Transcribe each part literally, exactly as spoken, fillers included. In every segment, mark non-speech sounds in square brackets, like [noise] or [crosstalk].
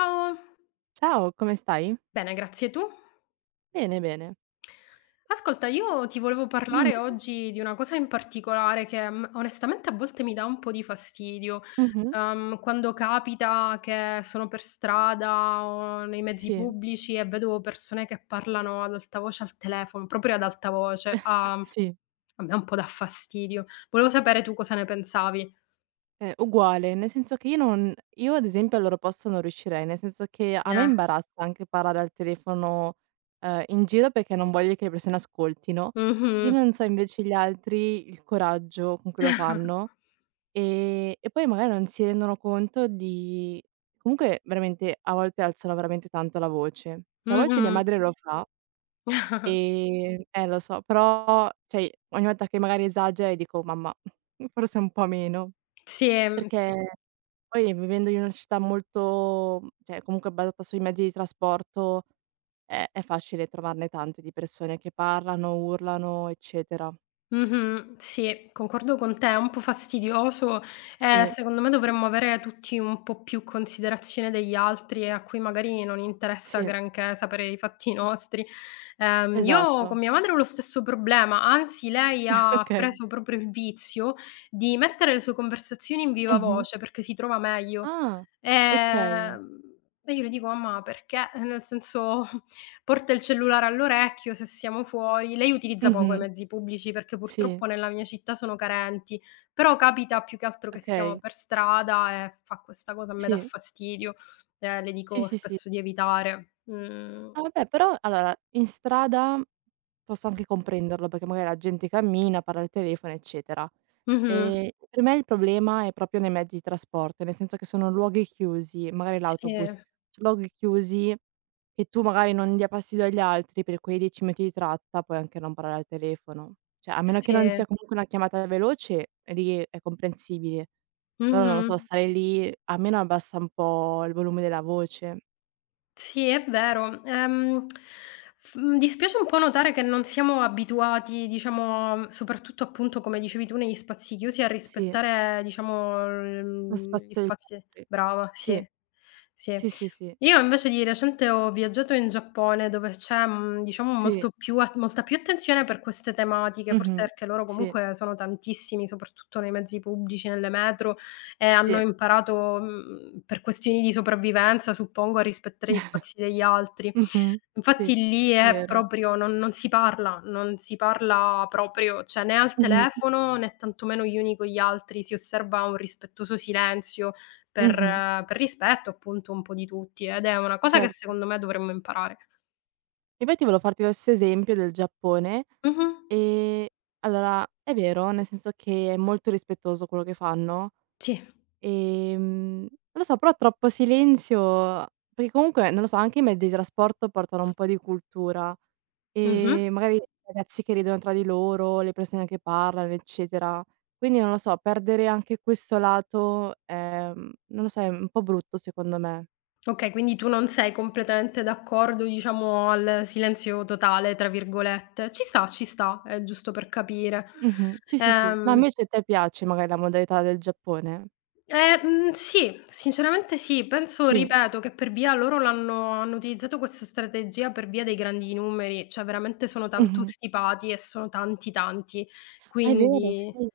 Ciao, Ciao, come stai? bene, grazie. Tu? Bene, bene. Ascolta, io ti volevo parlare Dimmi. oggi di una cosa in particolare che, mhmm, onestamente a volte mi dà un po' di fastidio. Mh-mh. Uhm, quando capita che sono per strada o nei mezzi Sì, pubblici e vedo persone che parlano ad alta voce al telefono, proprio ad alta voce, a sì, a me un po' dà fastidio. Volevo sapere tu cosa ne pensavi. ehm, uguale, nel senso che io non io ad esempio al loro posto non riuscirei, nel senso che a me Eh. imbarazza anche parlare al telefono, ehm, in giro perché non voglio che le persone ascoltino. Io Mh-mh. non so invece gli altri il coraggio con cui lo fanno, ehm, e poi magari non si rendono conto di comunque veramente a volte alzano veramente tanto la voce. Cioè a volte mia Mh-mh. [laughs] madre lo fa. [laughs] Ehm, eh lo so, però cioè ogni volta che magari esagera e dico: "Mamma, [laughs] forse un po' meno." Sì, mh, sì. Perché poi vivendo in una città molto cioè comunque basata sui mezzi di trasporto, è è facile trovarne tante di persone che parlano, urlano, eccetera. Mh-mh. Sì, concordo con te, è un po' fastidioso e Sì, secondo me dovremmo avere tutti un po' più considerazione degli altri e a cui magari non interessa sì, granché sapere i fatti nostri. Ehm, io con esatto. mia madre ho lo stesso problema, anzi lei [laughs] ha Okay. preso proprio il vizio di mettere le sue conversazioni in viva Mh-mh. voce perché si trova meglio. Ah, okay. Ehm, e io le dico: "Mamma, perché?" Nel senso. Porta il cellulare all'orecchio se siamo fuori. Lei utilizza poco i Mh-mh. mezzi pubblici perché Sì, purtroppo nella mia città sono carenti, però capita più che altro che siamo okay. per strada e fa questa cosa, a me dà Sì. fastidio, ehm, le Sì, dico sì, sì. spesso di evitare. Mhmm. Ah vabbè, però allora in strada posso anche comprenderlo, perché magari la gente cammina, parla al telefono, eccetera. Mh-mh. Ehm, per me il problema è proprio nei mezzi di trasporto, nel senso che sono luoghi chiusi, magari Sì, l'autobus, luoghi chiusi che tu magari non dia fastidio agli altri per quei dieci minuti di tratta, puoi anche non parlare al telefono. Cioè a meno che non sì. sia comunque una chiamata veloce, lì è comprensibile. Però non lo Mh-mh. so, stare lì almeno abbassa un po' il volume della voce. Sì, è vero. Ehm, f mhmm, dispiace un po' notare che non siamo abituati, diciamo, soprattutto appunto, come dicevi tu, negli spazi chiusi a Sì. rispettare, diciamo, l Lo mhmm, gli spazio agli spazi altri. brava, Sì, sì, sì. sì, sì, sì. Io invece di recente ho viaggiato in Giappone dove c'è, mhmm, diciamo Sì. molto più at molta più attenzione per queste tematiche, forse Mh-mh. perché loro Sì, comunque sono tantissimi, soprattutto nei mezzi pubblici, nelle metro e hanno sì. imparato, mhmm, per questioni di sopravvivenza suppongo, a rispettare gli spazi degli altri. Mh-mh. Sì, Infatti lì è è vero. proprio non non si parla, non si parla proprio, cioè né al Mh-mh. telefono né tantomeno gli uni con gli altri, si osserva un rispettoso silenzio. Per Mh-mh. per rispetto appunto un po' di tutti, ed è una cosa che Certo. secondo me dovremmo imparare. Infatti volevo farti questo esempio del Giappone, Mh-mh. ehm, allora è vero, nel senso che è molto rispettoso quello che fanno. Sì. Ehm, non lo so, però troppo silenzio perché comunque, non lo so, anche i mezzi di trasporto portano un po' di cultura Mh-mh. e magari i, sì, ragazzi che ridono tra di loro, le persone che parlano, eccetera. Quindi non lo so, perdere anche questo lato è mhmm, non lo so, è un po' brutto secondo me. Okay, quindi tu non sei completamente d'accordo, diciamo, al "silenzio totale" tra virgolette. Ci sta, ci sta, è giusto per capire. Mh-mh. Sì, sì, sì. No, Ehm, invece a te piace magari la modalità del Giappone? eh, mhmm, sì, sinceramente sì. Penso, Sì. ripeto, che per via loro l'hanno hanno utilizzato questa strategia per via dei grandi numeri, cioè veramente sono tanto Mh-mh. stipati e sono tanti, tanti. Ah, è vero, Quindi sì.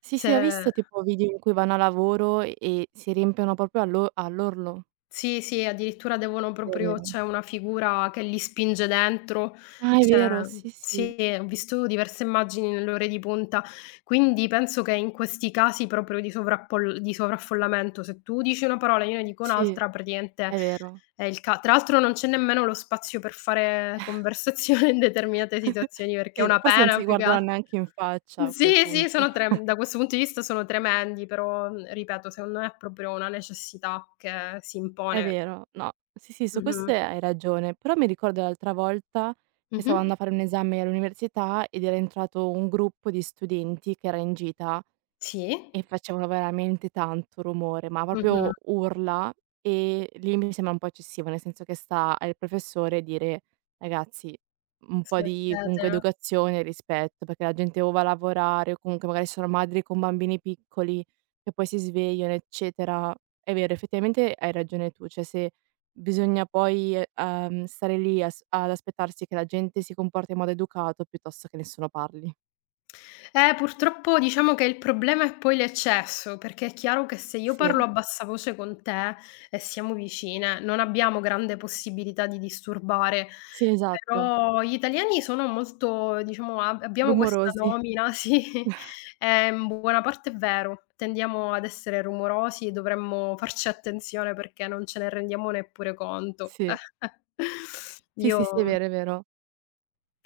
Sì, sì, ho se visto tipo video in cui vanno a lavoro e si riempiono proprio all'o all'orlo. Sì, sì, addirittura devono È proprio, vero. c'è una figura che li spinge dentro, Ah, è cioè vero, sì, sì, sì, ho visto diverse immagini nelle ore di punta. Quindi penso che in questi casi proprio di sovrappol di sovraffollamento, se tu dici una parola e io ne dico sì, un'altra, praticamente è vero. è il ca tra l'altro non c'è nemmeno lo spazio per fare conversazione in determinate [laughs] situazioni, perché è Sì, no, una forse non pena si più che al, guardano neanche in faccia a quel sì, sì, punto. sono trem da [laughs] questo punto di vista sono tremendi, però, mhmm, ripeto, secondo me è proprio una necessità che si È impone. vero, no, sì, sì, su questo Mh-mh. hai ragione, però mi ricordo l'altra volta che Mh-mh. stavo andando a fare un esame all'università ed era entrato un gruppo di studenti che era in gita. Sì. E facevano veramente tanto rumore, ma Mh-mh. proprio urla, e lì mi sembra un po' eccessivo, nel senso che sta al professore dire: "Ragazzi, un po' di comunque Smettetela. educazione e rispetto, perché la gente o va a lavorare o comunque magari sono madri con bambini piccoli che poi si svegliano, eccetera". È vero, effettivamente hai ragione tu, cioè se bisogna poi, eh, ehm, uhm, stare lì as ad aspettarsi che la gente si comporti in modo educato piuttosto che nessuno parli. Eh, purtroppo diciamo che il problema è poi l'eccesso, perché è chiaro che se io parlo a Sì, bassa voce con te e siamo vicine, non abbiamo grande possibilità di disturbare, sì esatto, però gli italiani sono molto, diciamo, ab abbiamo questa rumorosi. nomina [laughs] sì, e in buona parte è vero, tendiamo ad essere rumorosi e dovremmo farci attenzione perché non ce ne rendiamo neppure conto. Sì. [laughs] Sì, Io sì, sì, è vero, è vero.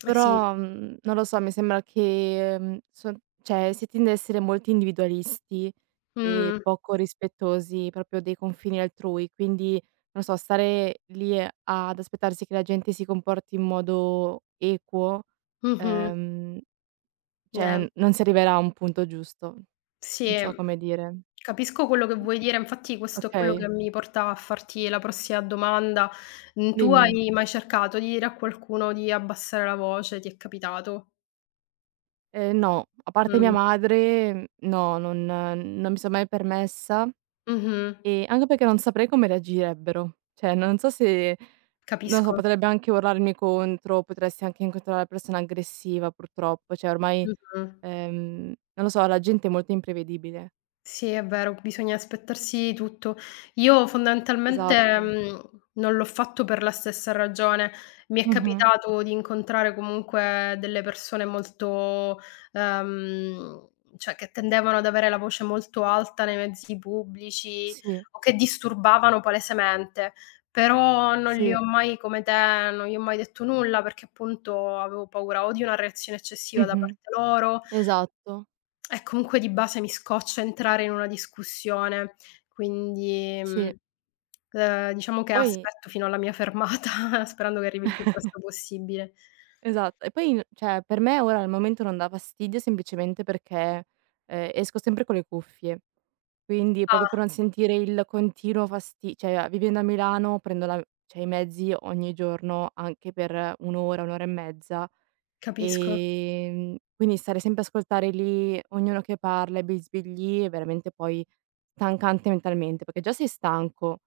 Eh sì, Però, mhmm, non lo so, mi sembra che, mhmm, son cioè, si tende a essere molto individualisti e mh, poco rispettosi proprio dei confini altrui, quindi, non so, stare lì ad aspettarsi che la gente si comporti in modo equo, mh-mh, ehm, eh, cioè, non si arriverà a un punto giusto. Non sì, so come dire. capisco quello che vuoi dire, infatti questo è quello che Okay, mi porta a farti la prossima domanda. Mhmm, tu Mh. dimmi. hai mai cercato di dire a qualcuno di abbassare la voce? Ti è capitato? Ehm, no, a parte mia Mh, madre, no, non non mi son mai permessa. mh-mh, Ehm, anche perché non saprei come reagirebbero. Cioè, non so se non lo so, capisco, potrebbe anche urlarmi contro, potresti anche incontrare la persona aggressiva purtroppo, cioè ormai, mh-mh. ehm, non lo so, la gente è molto imprevedibile. Sì, è vero, bisogna aspettarsi tutto. Io fondamentalmente, Esatto. mhmm, non l'ho fatto per la stessa ragione. Mi è Mh-mh. capitato di incontrare comunque delle persone molto ehm, cioè che tendevano ad avere la voce molto alta nei mezzi pubblici Sì, o che disturbavano palesemente, però non gli sì. ho mai, come te, non gli ho mai detto nulla perché appunto avevo paura o di una reazione eccessiva da Mh-mh. parte loro, Esatto. eh, comunque di base mi scoccia entrare in una discussione, quindi, Sì. mhmm, ehm, diciamo che Poi aspetto fino alla mia fermata [laughs] sperando che arrivi il più presto possibile. esatto. E poi n cioè, per me ora al momento non dà fastidio semplicemente perché, ehm, esco sempre con le cuffie. Quindi Ah, proprio per non sentire il continuo fasti cioè vivendo a Milano prendo la cioè i mezzi ogni giorno anche per un' ora, un' ora e mezza, capisco. ehm, quindi stare sempre a ascoltare lì ognuno che parla e bisbigli è veramente poi stancante mentalmente, perché già sei stanco,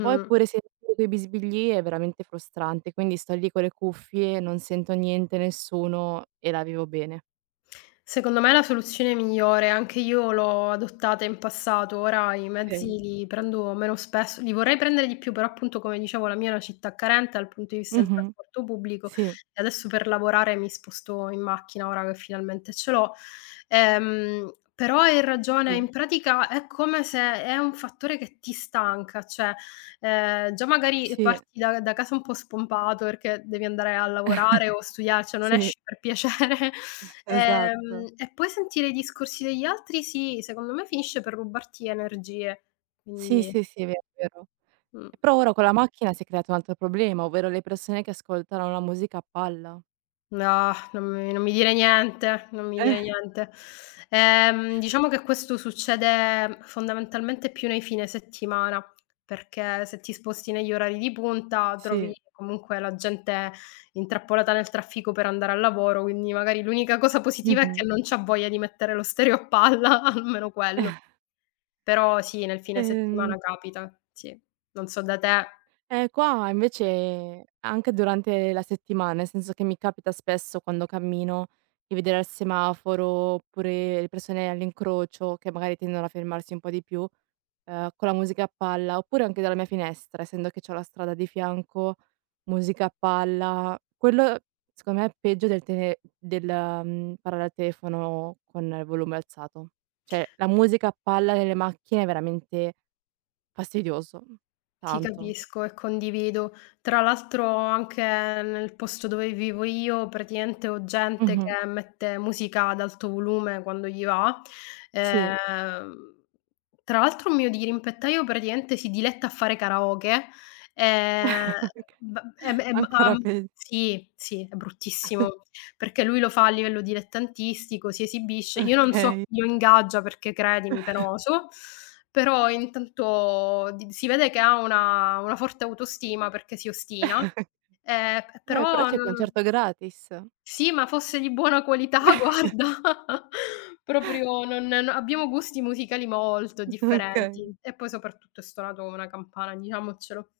poi pure sentire quei bisbigli è veramente frustrante, quindi sto lì con le cuffie, non sento niente, nessuno e la vivo bene. Secondo me è la soluzione migliore, anche io l'ho adottata in passato, ora i mezzi Okay. li prendo meno spesso, li vorrei prendere di più, però appunto, come dicevo, la mia è una città carente dal punto di vista del Mh-mh. trasporto pubblico Sì, e adesso per lavorare mi sposto in macchina, ora che finalmente ce l'ho. Ehm, però hai ragione, in sì, pratica è come se è un fattore che ti stanca, cioè Ehm, già magari sì, parti da da casa un po' spompato perché devi andare a lavorare o studiare, cioè non sì, esci per piacere. [laughs] [laughs] esatto. Ehm, e poi sentire i discorsi degli altri, sì, secondo me finisce per rubarti energie. Sì, Quindi sì, sì, è vero, è vero. E però mh. ora con la macchina si è creato un altro problema, ovvero le persone che ascoltano la musica a palla. No, non mi non mi dire niente, non mi Eh. dire niente. Ehm, diciamo che questo succede fondamentalmente più nei fine settimana, perché se ti sposti negli orari di punta trovi Sì. comunque la gente intrappolata nel traffico per andare al lavoro, quindi magari l'unica cosa positiva è che Mh-mh. non c'ha voglia di mettere lo stereo a palla, [laughs] almeno quello. [laughs] Però sì, nel fine Ehm, settimana capita, sì. Non so da te. eh, qua invece anche durante la settimana, nel senso che mi capita spesso quando cammino di vedere al semaforo, oppure le persone all'incrocio che magari tendono a fermarsi un po' di più. Ehm, con la musica a palla, oppure anche dalla mia finestra, essendo che c'ho la strada di fianco, musica a palla. Quello secondo me è peggio del tele del, mhmm, parlare al telefono con il volume alzato. Cioè, la musica a palla nelle macchine è veramente fastidioso, Ti tanto. capisco e condivido. Tra l'altro anche nel posto dove vivo io praticamente ho gente Mh-mh. che mette musica ad alto volume quando gli va. Sì, Ehm, Tra l'altro un mio dirimpettaio praticamente si diletta a fare karaoke, ehm, [laughs] okay. b ehm, ehm, Ancora uhm, pegg sì, sì, è bruttissimo, perché lui lo fa a livello dilettantistico, si esibisce. Io non so okay. chi lo ingaggia perché, credimi, penoso. Però intanto di si vede che ha una una forte autostima perché si ostina, ehm, p Vabbè, però però c'è il non concerto gratis. Sì, ma fosse di buona qualità, [laughs] guarda, proprio non no abbiamo gusti musicali molto [laughs] Okay. differenti e poi soprattutto è stonato come una campana, diciamocelo.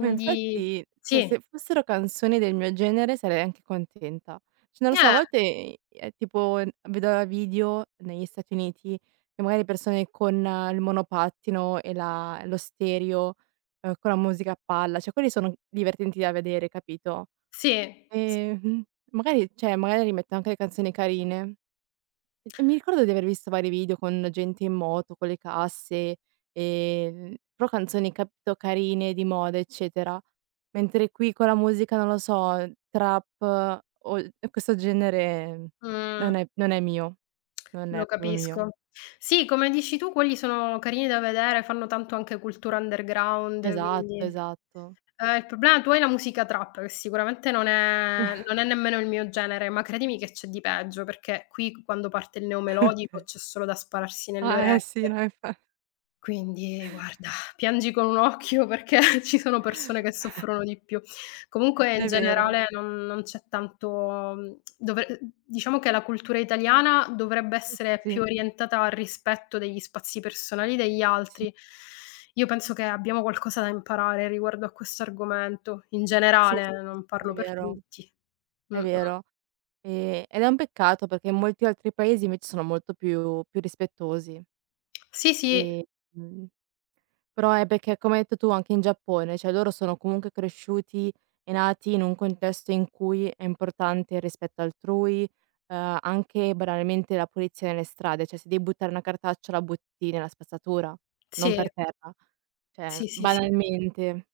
Ma infatti, cioè sì, se fossero canzoni del mio genere sarei anche contenta. Cioè non lo so, a eh, volte, ehm, è tipo vedo video negli Stati Uniti che magari persone con eh, il monopattino e la lo stereo, ehm, con la musica a palla, cioè quelli sono divertenti da vedere, capito? sì, s Ehm, mh, magari cioè magari metto anche le canzoni carine. Ehm, mi ricordo di aver visto vari video con gente in moto, con le casse, ehm, però canzoni capito carine, di moda, eccetera. Mentre qui con la musica, non lo so, trap eh, o il questo genere mh, non è non è mio, non lo è proprio mio. capisco. Sì, come dici tu quelli sono carini da vedere, fanno tanto anche cultura underground, Esatto, quindi esatto. eh, il problema tuo è la musica trap, che sicuramente non è [laughs] non è nemmeno il mio genere, ma credimi che c'è di peggio, perché qui quando parte il neomelodico Okay. c'è solo da spararsi nelle Ah, eh sì, orecchie. no infa Quindi guarda, piangi con un occhio perché [laughs] ci sono persone che soffrono di più. Comunque, in è vero. generale, non, non c'è tanto, mhmm, dovre diciamo che la cultura italiana dovrebbe essere più Sì. orientata al rispetto degli spazi personali degli Sì, altri. Io penso che abbiamo qualcosa da imparare riguardo a questo argomento, in sì, generale, sì, non sì, parlo è per vero, tutti. è Mh-mh. vero. Ehm, ed è un peccato perché in molti altri paesi invece sono molto più più rispettosi, Sì, sì, ehm, mhmm, però è perché come hai detto tu anche in Giappone, cioè loro sono comunque cresciuti e nati in un contesto in cui è importante il rispetto altrui, uhm, anche banalmente la pulizia nelle strade, cioè se devi buttare una cartaccia la butti nella spazzatura, non sì, per terra, cioè sì, sì, sì. banalmente.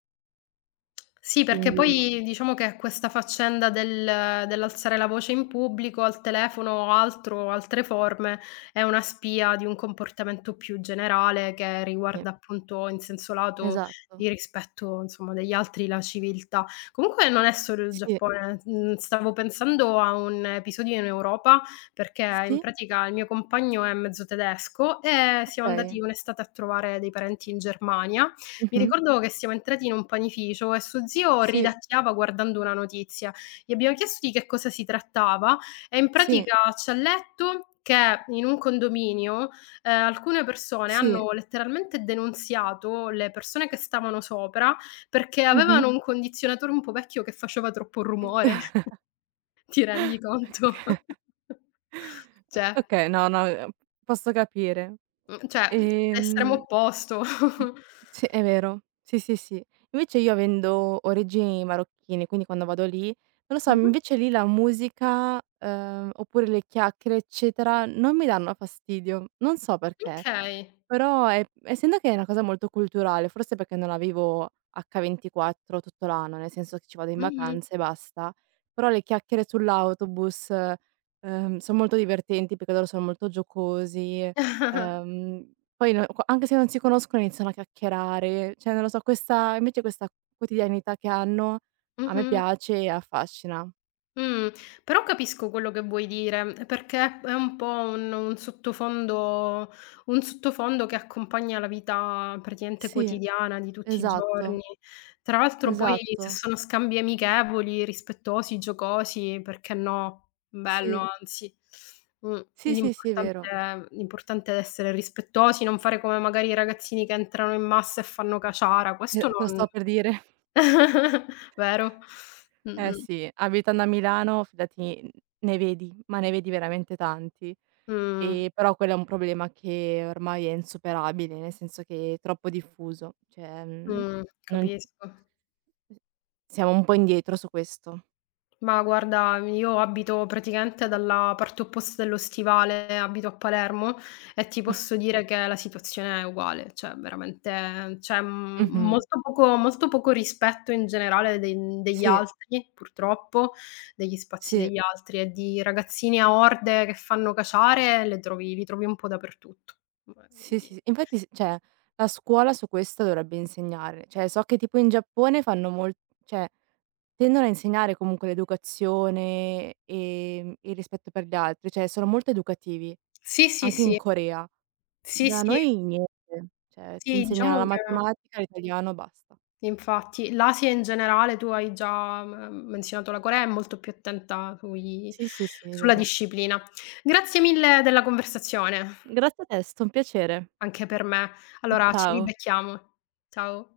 Sì, perché Quindi poi diciamo che questa faccenda del dell'alzare la voce in pubblico, al telefono o altro, altre forme, è una spia di un comportamento più generale che sì, riguarda appunto, in senso lato, esatto. il rispetto, insomma, degli altri, la civiltà. Comunque non è solo il Sì, Giappone, mhmm, stavo pensando a un episodio in Europa, perché in sì, pratica il mio compagno è mezzo tedesco e siamo okay. andati un'estate a trovare dei parenti in Germania. Mi Mh-mh. ricordo che siamo entrati in un panificio e suo zio Sì, ridacchiava guardando una notizia. Gli abbiamo chiesto di che cosa si trattava e in sì, pratica c'ha letto che in un condominio, ehm, alcune persone sì. hanno letteralmente denunziato le persone che stavano sopra, perché Mh-mh. avevano Mh. un condizionatore un po' vecchio che faceva troppo rumore. Mh. [laughs] [laughs] Ti rendi conto? [laughs] Cioè Okay, no, no, ehm, posso capire. mhmm, cioè, l'estremo Ehm, opposto. Mh. [laughs] Sì, è vero. Sì, sì, sì. Invece io avendo origini marocchine, quindi quando vado lì, non lo so, Mh-mh. invece lì la musica, ehm, oppure le chiacchiere, eccetera, non mi danno fastidio. Non so perché, Okay. però è essendo che è una cosa molto culturale, forse perché non la vivo acca ventiquattro tutto l'anno, nel senso che ci vado in Mh-mh. vacanza e basta, però le chiacchiere sull'autobus, ehm, son molto divertenti perché loro sono molto giocosi. Ehm, poi no co anche se non si conoscono iniziano a chiacchierare, cioè non lo so, questa invece questa quotidianità che hanno a me Mh-mh. piace e affascina. Mh, però capisco quello che vuoi dire, perché è un po' un un sottofondo un sottofondo che accompagna la vita praticamente Sì, quotidiana di tutti i esatto, giorni. Tra l'altro poi se esatto. sono scambi amichevoli, rispettosi, giocosi, perché no? Sì, Bello anzi. Mh, sì, sì, sì, è vero. l'importante l'importante è essere rispettosi, non fare come magari i ragazzini che entrano in massa e fanno caciara, Eh, questo te lo non sto per dire. [laughs] [laughs] Vero? Eh Mh-mh, sì, abitando a Milano fidati n ne vedi, ma ne vedi veramente tanti. mh. E però quello è un problema che ormai è insuperabile, nel senso che è troppo diffuso, cioè, mhmm, Mh, non capisco. S siamo un po' indietro su questo. Ma guarda, io abito praticamente dalla parte opposta dello stivale, abito a Palermo e ti posso dire che la situazione è uguale, cioè veramente c'è, mhmm, Mh-mh. molto poco, molto poco rispetto in generale de degli Sì, altri, purtroppo, degli spazi sì, degli altri, e di ragazzini a orde che fanno caciare le trovi li trovi un po' dappertutto. Beh, sì, sì, quindi sì. Infatti s cioè, la scuola su questo dovrebbe insegnare. Cioè, so che tipo in Giappone fanno mol cioè, tendono a insegnare comunque l'educazione, ehm, il rispetto per gli altri, cioè sono molto educativi, sì, sì, anche in sì. Corea. Sì, Da sì. noi niente, cioè ti Sì, insegnano diciamo la che. matematica, l'italiano, basta. Infatti. L'Asia in generale, tu hai già m menzionato la Corea, è molto più attenta sui Sì, sì, sì, è sulla vero. disciplina. Grazie mille della conversazione, Grazie a te, è stato un piacere. anche per me. Allora ci Ciao. ribecchiamo. Ciao.